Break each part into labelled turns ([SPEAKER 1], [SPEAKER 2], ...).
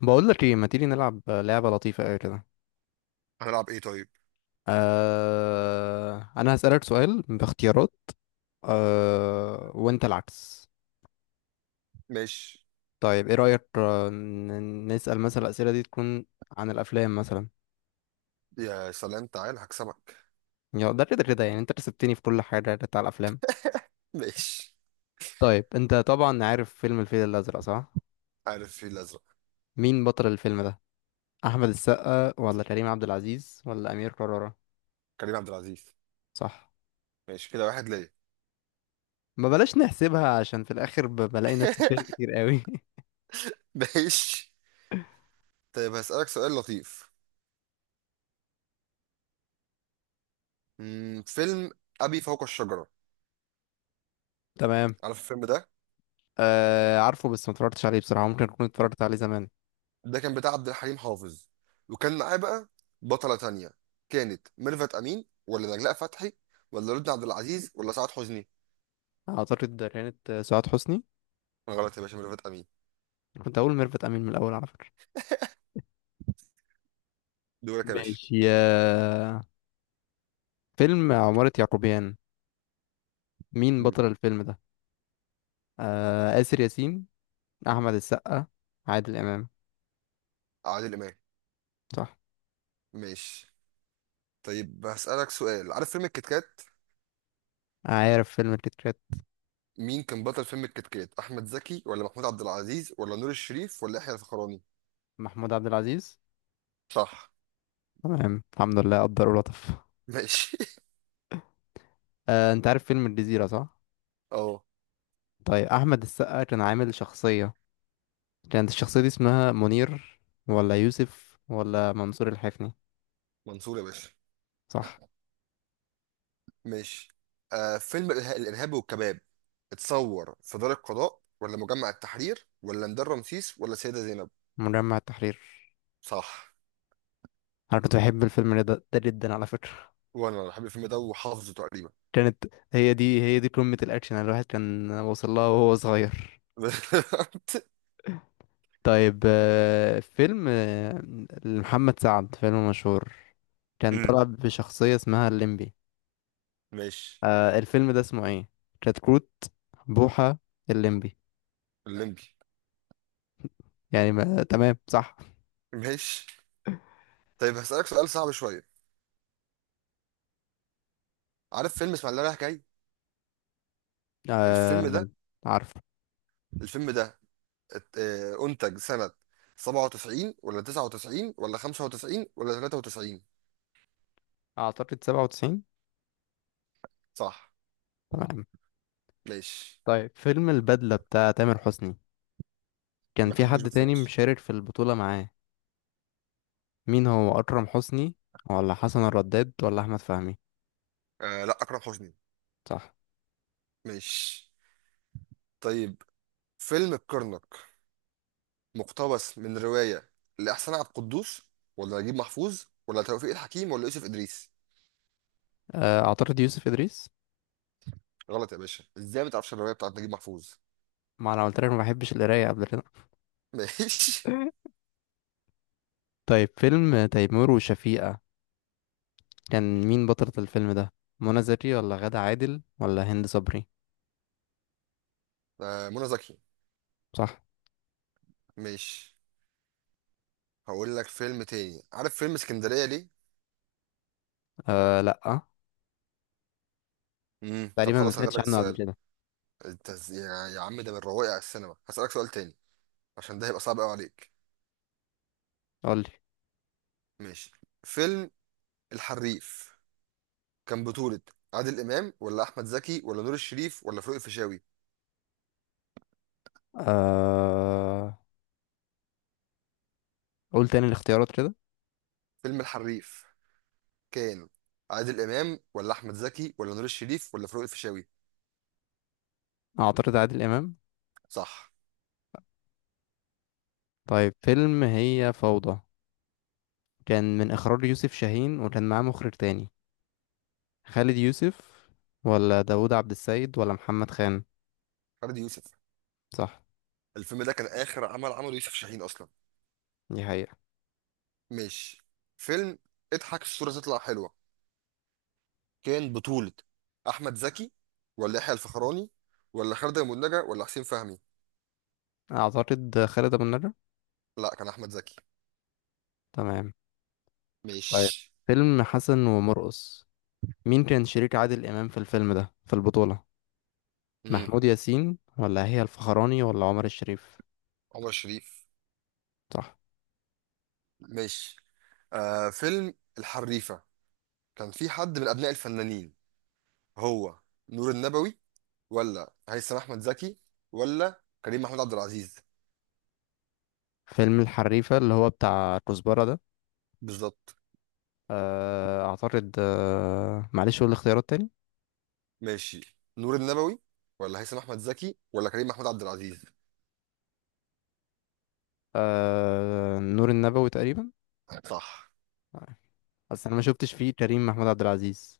[SPEAKER 1] بقول لك ايه، ما تيجي نلعب لعبة لطيفة قوي كده.
[SPEAKER 2] هنلعب ايه طيب؟
[SPEAKER 1] انا هسألك سؤال باختيارات، وانت العكس.
[SPEAKER 2] ماشي.
[SPEAKER 1] طيب ايه رأيك نسأل مثلا الأسئلة دي تكون عن الافلام مثلا.
[SPEAKER 2] يا سلام، تعال هكسبك.
[SPEAKER 1] يا ده كده يعني، انت كسبتني في كل حاجة بتاع الافلام.
[SPEAKER 2] ماشي.
[SPEAKER 1] طيب انت طبعا عارف فيلم الفيل الأزرق صح؟
[SPEAKER 2] عارف في الازرق.
[SPEAKER 1] مين بطل الفيلم ده؟ احمد السقا ولا كريم عبد العزيز ولا امير كرارة؟
[SPEAKER 2] كريم عبد العزيز.
[SPEAKER 1] صح.
[SPEAKER 2] ماشي كده واحد ليا.
[SPEAKER 1] ما بلاش نحسبها عشان في الاخر بلاقي نفسي فيها كتير قوي
[SPEAKER 2] ماشي. طيب هسألك سؤال لطيف. فيلم أبي فوق الشجرة.
[SPEAKER 1] تمام.
[SPEAKER 2] عارف الفيلم ده؟
[SPEAKER 1] آه عارفه، بس ما اتفرجتش عليه بصراحة، ممكن أكون اتفرجت عليه زمان.
[SPEAKER 2] ده كان بتاع عبد الحليم حافظ، وكان معاه بقى بطلة تانية. كانت ميرفت أمين ولا نجلاء فتحي ولا رد عبد العزيز ولا سعاد حسني؟
[SPEAKER 1] أعتقد ده كانت سعاد حسني.
[SPEAKER 2] غلط يا باشا، ميرفت أمين.
[SPEAKER 1] كنت أقول ميرفت أمين من الأول على فكرة.
[SPEAKER 2] دورك يا باشا.
[SPEAKER 1] ماشي يا فيلم عمارة يعقوبيان. مين
[SPEAKER 2] مم.
[SPEAKER 1] بطل الفيلم ده؟ آه، آسر ياسين، أحمد السقا، عادل إمام.
[SPEAKER 2] عادل إمام.
[SPEAKER 1] صح.
[SPEAKER 2] ماشي. طيب هسألك سؤال. عارف فيلم الكيت كات؟
[SPEAKER 1] عارف فيلم الكيت كات.
[SPEAKER 2] مين كان بطل فيلم الكيت كات؟ احمد زكي ولا محمود عبد العزيز ولا نور الشريف ولا يحيى الفخراني؟
[SPEAKER 1] محمود عبد العزيز.
[SPEAKER 2] صح.
[SPEAKER 1] تمام، الحمد لله قدر ولطف.
[SPEAKER 2] ماشي.
[SPEAKER 1] آه، أنت عارف فيلم الجزيرة صح؟
[SPEAKER 2] اه.
[SPEAKER 1] طيب أحمد السقا كان عامل شخصية، كانت الشخصية دي اسمها منير ولا يوسف ولا منصور الحفني؟
[SPEAKER 2] منصور يا باشا.
[SPEAKER 1] صح.
[SPEAKER 2] ماشي. فيلم الارهاب والكباب. اتصور في دار القضاء ولا مجمع التحرير ولا ميدان رمسيس ولا سيدة زينب؟
[SPEAKER 1] مجمع التحرير.
[SPEAKER 2] صح.
[SPEAKER 1] انا كنت بحب الفيلم ده ده جدا على فكرة.
[SPEAKER 2] وانا بحب الفيلم ده وحافظه تقريبا.
[SPEAKER 1] كانت، هي دي قمة الاكشن اللي الواحد كان وصل لها وهو صغير. طيب فيلم لمحمد سعد، فيلم مشهور كان
[SPEAKER 2] أمم.
[SPEAKER 1] طلع بشخصية اسمها الليمبي.
[SPEAKER 2] ماشي.
[SPEAKER 1] الفيلم ده اسمه ايه؟ كتكوت، بوحة، الليمبي.
[SPEAKER 2] الليمبي.
[SPEAKER 1] يعني ما... تمام، صح.
[SPEAKER 2] ماشي. طيب هسألك سؤال صعب شوية. عارف فيلم اسماعيلية رايح جاي؟ الفيلم
[SPEAKER 1] آه...
[SPEAKER 2] ده
[SPEAKER 1] عارف.
[SPEAKER 2] الفيلم ده أنتج سنة 97 ولا 99 ولا 95 ولا 93؟
[SPEAKER 1] اعتقد 97.
[SPEAKER 2] صح.
[SPEAKER 1] تمام.
[SPEAKER 2] ماشي.
[SPEAKER 1] طيب فيلم البدلة بتاع تامر حسني، كان
[SPEAKER 2] ما
[SPEAKER 1] في
[SPEAKER 2] بحبوش،
[SPEAKER 1] حد
[SPEAKER 2] بس
[SPEAKER 1] تاني
[SPEAKER 2] ماشي.
[SPEAKER 1] مشارك في البطولة معاه. مين هو؟ أكرم حسني ولا حسن الرداد ولا أحمد فهمي؟
[SPEAKER 2] لا، أكرم حسني.
[SPEAKER 1] صح.
[SPEAKER 2] ماشي. طيب فيلم الكرنك مقتبس من رواية لإحسان عبد القدوس ولا نجيب محفوظ ولا توفيق الحكيم ولا يوسف إدريس؟
[SPEAKER 1] أعترض، يوسف إدريس.
[SPEAKER 2] غلط يا باشا، إزاي ما تعرفش الرواية بتاعت نجيب محفوظ.
[SPEAKER 1] ما أنا قلت لك ما بحبش القراية قبل كده.
[SPEAKER 2] ماشي.
[SPEAKER 1] طيب فيلم تيمور وشفيقة، كان مين بطلة الفيلم ده؟ منى زكي ولا غادة عادل ولا هند صبري؟
[SPEAKER 2] منى زكي.
[SPEAKER 1] صح.
[SPEAKER 2] ماشي. هقول لك فيلم تاني. عارف فيلم اسكندرية ليه؟
[SPEAKER 1] أه لأ،
[SPEAKER 2] مم. طب
[SPEAKER 1] تقريبا ما
[SPEAKER 2] خلاص هغير
[SPEAKER 1] سمعتش
[SPEAKER 2] لك
[SPEAKER 1] عنه قبل
[SPEAKER 2] السؤال.
[SPEAKER 1] كده.
[SPEAKER 2] انت يا عم، ده من رواقي على السينما. هسألك سؤال تاني عشان ده هيبقى صعب قوي عليك.
[SPEAKER 1] قولي.
[SPEAKER 2] ماشي. فيلم الحريف كان بطولة عادل إمام ولا أحمد زكي ولا نور الشريف ولا فاروق الفيشاوي؟
[SPEAKER 1] أه، قول تاني الاختيارات كده.
[SPEAKER 2] فيلم الحريف كان عادل إمام ولا أحمد زكي ولا نور الشريف ولا فاروق الفيشاوي؟
[SPEAKER 1] أعترض، عادل إمام.
[SPEAKER 2] صح.
[SPEAKER 1] طيب فيلم هي فوضى، كان من إخراج يوسف شاهين وكان معاه مخرج تاني. خالد يوسف ولا داوود عبد السيد ولا محمد خان؟
[SPEAKER 2] فردي يوسف.
[SPEAKER 1] صح.
[SPEAKER 2] الفيلم ده كان آخر عمل عمله يوسف شاهين أصلا.
[SPEAKER 1] دي حقيقة.
[SPEAKER 2] ماشي. فيلم اضحك الصورة تطلع حلوة كان بطولة أحمد زكي ولا يحيى الفخراني ولا خالد أبو النجا ولا حسين فهمي؟
[SPEAKER 1] أعتقد خالد أبو النجا.
[SPEAKER 2] لا، كان أحمد زكي.
[SPEAKER 1] تمام. طيب
[SPEAKER 2] ماشي.
[SPEAKER 1] فيلم حسن ومرقص، مين كان شريك عادل إمام في الفيلم ده في البطولة؟
[SPEAKER 2] امم.
[SPEAKER 1] محمود ياسين ولا هي الفخراني ولا عمر الشريف؟
[SPEAKER 2] عمر شريف.
[SPEAKER 1] صح.
[SPEAKER 2] ماشي. فيلم الحريفة كان في حد من أبناء الفنانين، هو نور النبوي ولا هيثم أحمد زكي ولا كريم محمود عبد العزيز؟
[SPEAKER 1] فيلم الحريفة اللي هو بتاع كزبرة ده،
[SPEAKER 2] بالظبط.
[SPEAKER 1] أعتقد، معلش قول الاختيارات تاني.
[SPEAKER 2] ماشي، نور النبوي ولا هيثم أحمد زكي ولا كريم محمود عبد العزيز؟
[SPEAKER 1] نور النبوي تقريبا.
[SPEAKER 2] صح.
[SPEAKER 1] آه، بس أنا ما شفتش فيه كريم محمود عبد العزيز.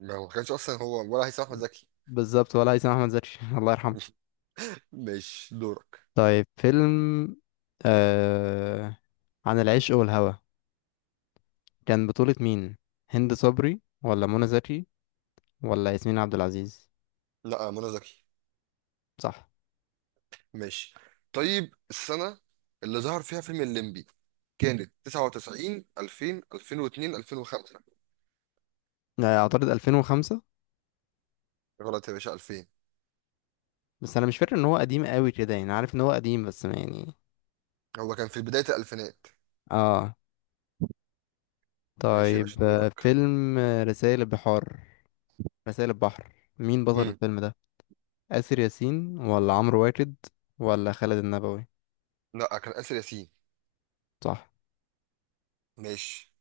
[SPEAKER 2] ما هو ما كانش أصلا هو ولا هيثم أحمد زكي.
[SPEAKER 1] بالظبط، ولا هيثم احمد زكي الله يرحمه.
[SPEAKER 2] ماشي دورك.
[SPEAKER 1] طيب فيلم آه عن العشق والهوى، كان بطولة مين؟ هند صبري ولا منى زكي ولا ياسمين عبد العزيز؟
[SPEAKER 2] لا، منى زكي.
[SPEAKER 1] صح.
[SPEAKER 2] ماشي. طيب السنة اللي ظهر فيها فيلم الليمبي كانت 99 2000 2002 2005؟
[SPEAKER 1] اعترض، 2005.
[SPEAKER 2] غلط يا باشا، 2000.
[SPEAKER 1] بس انا مش فاكر ان هو قديم قوي كده، يعني عارف ان هو قديم بس ما يعني.
[SPEAKER 2] هو كان في بداية الألفينات.
[SPEAKER 1] اه.
[SPEAKER 2] ماشي يا باشا
[SPEAKER 1] طيب آه،
[SPEAKER 2] دورك.
[SPEAKER 1] فيلم آه، رسائل البحار رسائل البحر، مين بطل
[SPEAKER 2] امم.
[SPEAKER 1] الفيلم ده؟ آسر ياسين ولا عمرو واكد ولا خالد النبوي؟
[SPEAKER 2] لا، كان آسر ياسين.
[SPEAKER 1] صح.
[SPEAKER 2] ماشي.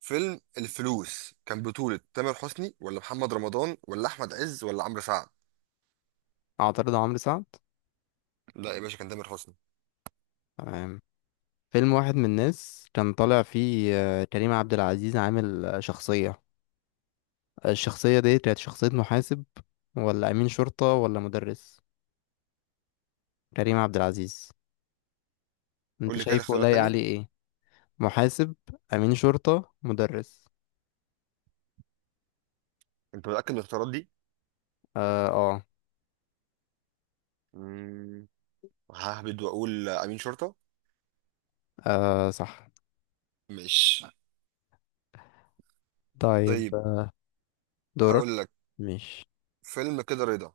[SPEAKER 2] فيلم الفلوس كان بطولة تامر حسني ولا محمد رمضان ولا أحمد عز ولا عمرو سعد؟
[SPEAKER 1] اعترض عمرو سعد.
[SPEAKER 2] لا يا باشا، كان تامر حسني.
[SPEAKER 1] تمام. فيلم واحد من الناس، كان طالع فيه كريم عبد العزيز عامل شخصية، الشخصية دي كانت شخصية محاسب ولا أمين شرطة ولا مدرس. كريم عبد العزيز، انت
[SPEAKER 2] قول لي كده
[SPEAKER 1] شايفه
[SPEAKER 2] الاختيارات
[SPEAKER 1] لايق
[SPEAKER 2] تاني.
[SPEAKER 1] عليه ايه؟ محاسب، أمين شرطة، مدرس.
[SPEAKER 2] أنت متأكد من الاختيارات دي؟
[SPEAKER 1] اه.
[SPEAKER 2] امم. ههبد وأقول أمين شرطة.
[SPEAKER 1] آه صح.
[SPEAKER 2] ماشي.
[SPEAKER 1] طيب
[SPEAKER 2] طيب
[SPEAKER 1] دورك.
[SPEAKER 2] هقول لك
[SPEAKER 1] مش.
[SPEAKER 2] فيلم كده رضا.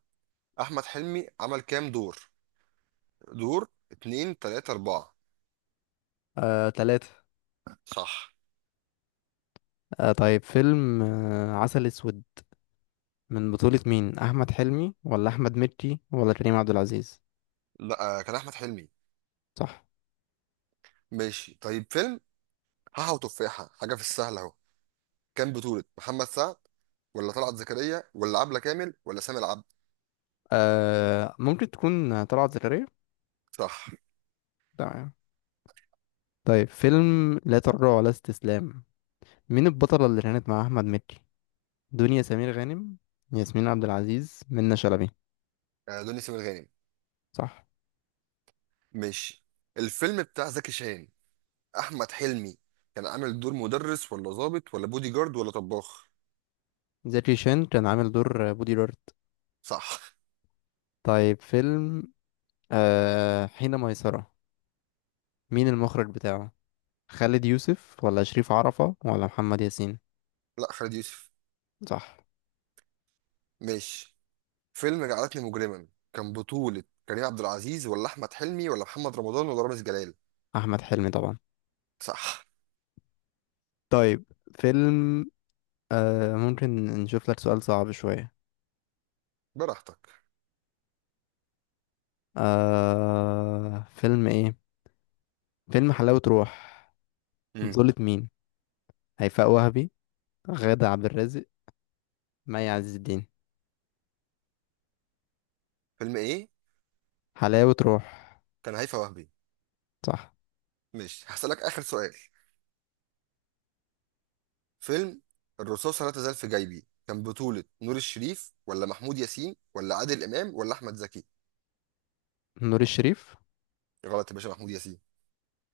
[SPEAKER 2] احمد حلمي عمل كام دور؟ دور، اتنين، تلاتة، اربعة؟
[SPEAKER 1] آه، تلاتة.
[SPEAKER 2] صح.
[SPEAKER 1] آه طيب فيلم آه عسل أسود، من بطولة مين؟ أحمد حلمي ولا أحمد مكي ولا كريم عبد العزيز؟
[SPEAKER 2] لا، كان احمد حلمي.
[SPEAKER 1] صح.
[SPEAKER 2] ماشي. طيب فيلم حاحة وتفاحة حاجة في السهل اهو كان بطولة محمد سعد ولا طلعت زكريا ولا عبلة كامل ولا سامي العبد؟
[SPEAKER 1] آه ممكن تكون طلعت زكريا.
[SPEAKER 2] صح.
[SPEAKER 1] تمام. طيب فيلم لا تراجع ولا استسلام، مين البطلة اللي كانت مع أحمد مكي؟ دنيا سمير غانم، ياسمين عبد العزيز، منة شلبي.
[SPEAKER 2] دنيا سمير غانم.
[SPEAKER 1] صح.
[SPEAKER 2] ماشي. الفيلم بتاع زكي شان، احمد حلمي كان عامل دور مدرس ولا ضابط ولا بودي جارد ولا طباخ؟
[SPEAKER 1] زكي شان كان عامل دور بودي جارد.
[SPEAKER 2] صح.
[SPEAKER 1] طيب فيلم حين ميسرة، مين المخرج بتاعه؟ خالد يوسف ولا شريف عرفة ولا محمد ياسين؟
[SPEAKER 2] لا، خالد يوسف.
[SPEAKER 1] صح.
[SPEAKER 2] ماشي. فيلم جعلتني مجرما كان بطولة كريم عبد العزيز ولا أحمد حلمي ولا محمد رمضان ولا رامز جلال؟
[SPEAKER 1] أحمد حلمي طبعا.
[SPEAKER 2] صح.
[SPEAKER 1] طيب فيلم، آه ممكن نشوف لك سؤال صعب شوية.
[SPEAKER 2] براحتك.
[SPEAKER 1] آه فيلم إيه؟ فيلم حلاوة روح،
[SPEAKER 2] امم.
[SPEAKER 1] بطولة مين؟ هيفاء وهبي، غادة عبد الرازق، مي عز الدين.
[SPEAKER 2] فيلم إيه؟
[SPEAKER 1] حلاوة روح.
[SPEAKER 2] كان هيفاء وهبي.
[SPEAKER 1] صح.
[SPEAKER 2] ماشي، هسألك آخر سؤال. فيلم الرصاصة لا تزال في جيبي كان بطولة نور الشريف ولا محمود ياسين ولا عادل إمام ولا أحمد زكي؟
[SPEAKER 1] نور الشريف.
[SPEAKER 2] غلط يا باشا، محمود ياسين.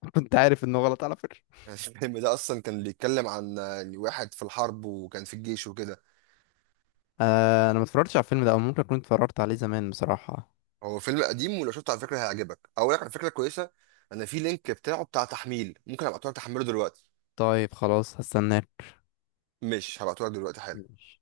[SPEAKER 1] كنت عارف انه غلط على فكرة.
[SPEAKER 2] الفيلم ده أصلا كان بيتكلم عن واحد في الحرب وكان في الجيش وكده.
[SPEAKER 1] آه انا ما اتفرجتش على الفيلم ده، او ممكن اكون اتفرجت عليه زمان بصراحة.
[SPEAKER 2] هو فيلم قديم، ولو شفته على فكرة هيعجبك، أقول لك على فكرة كويسة. أنا في لينك بتاعه بتاع تحميل، ممكن أبعته لك تحمله دلوقتي.
[SPEAKER 1] طيب خلاص هستناك.
[SPEAKER 2] مش هبعتهولك دلوقتي حالا.
[SPEAKER 1] ماشي.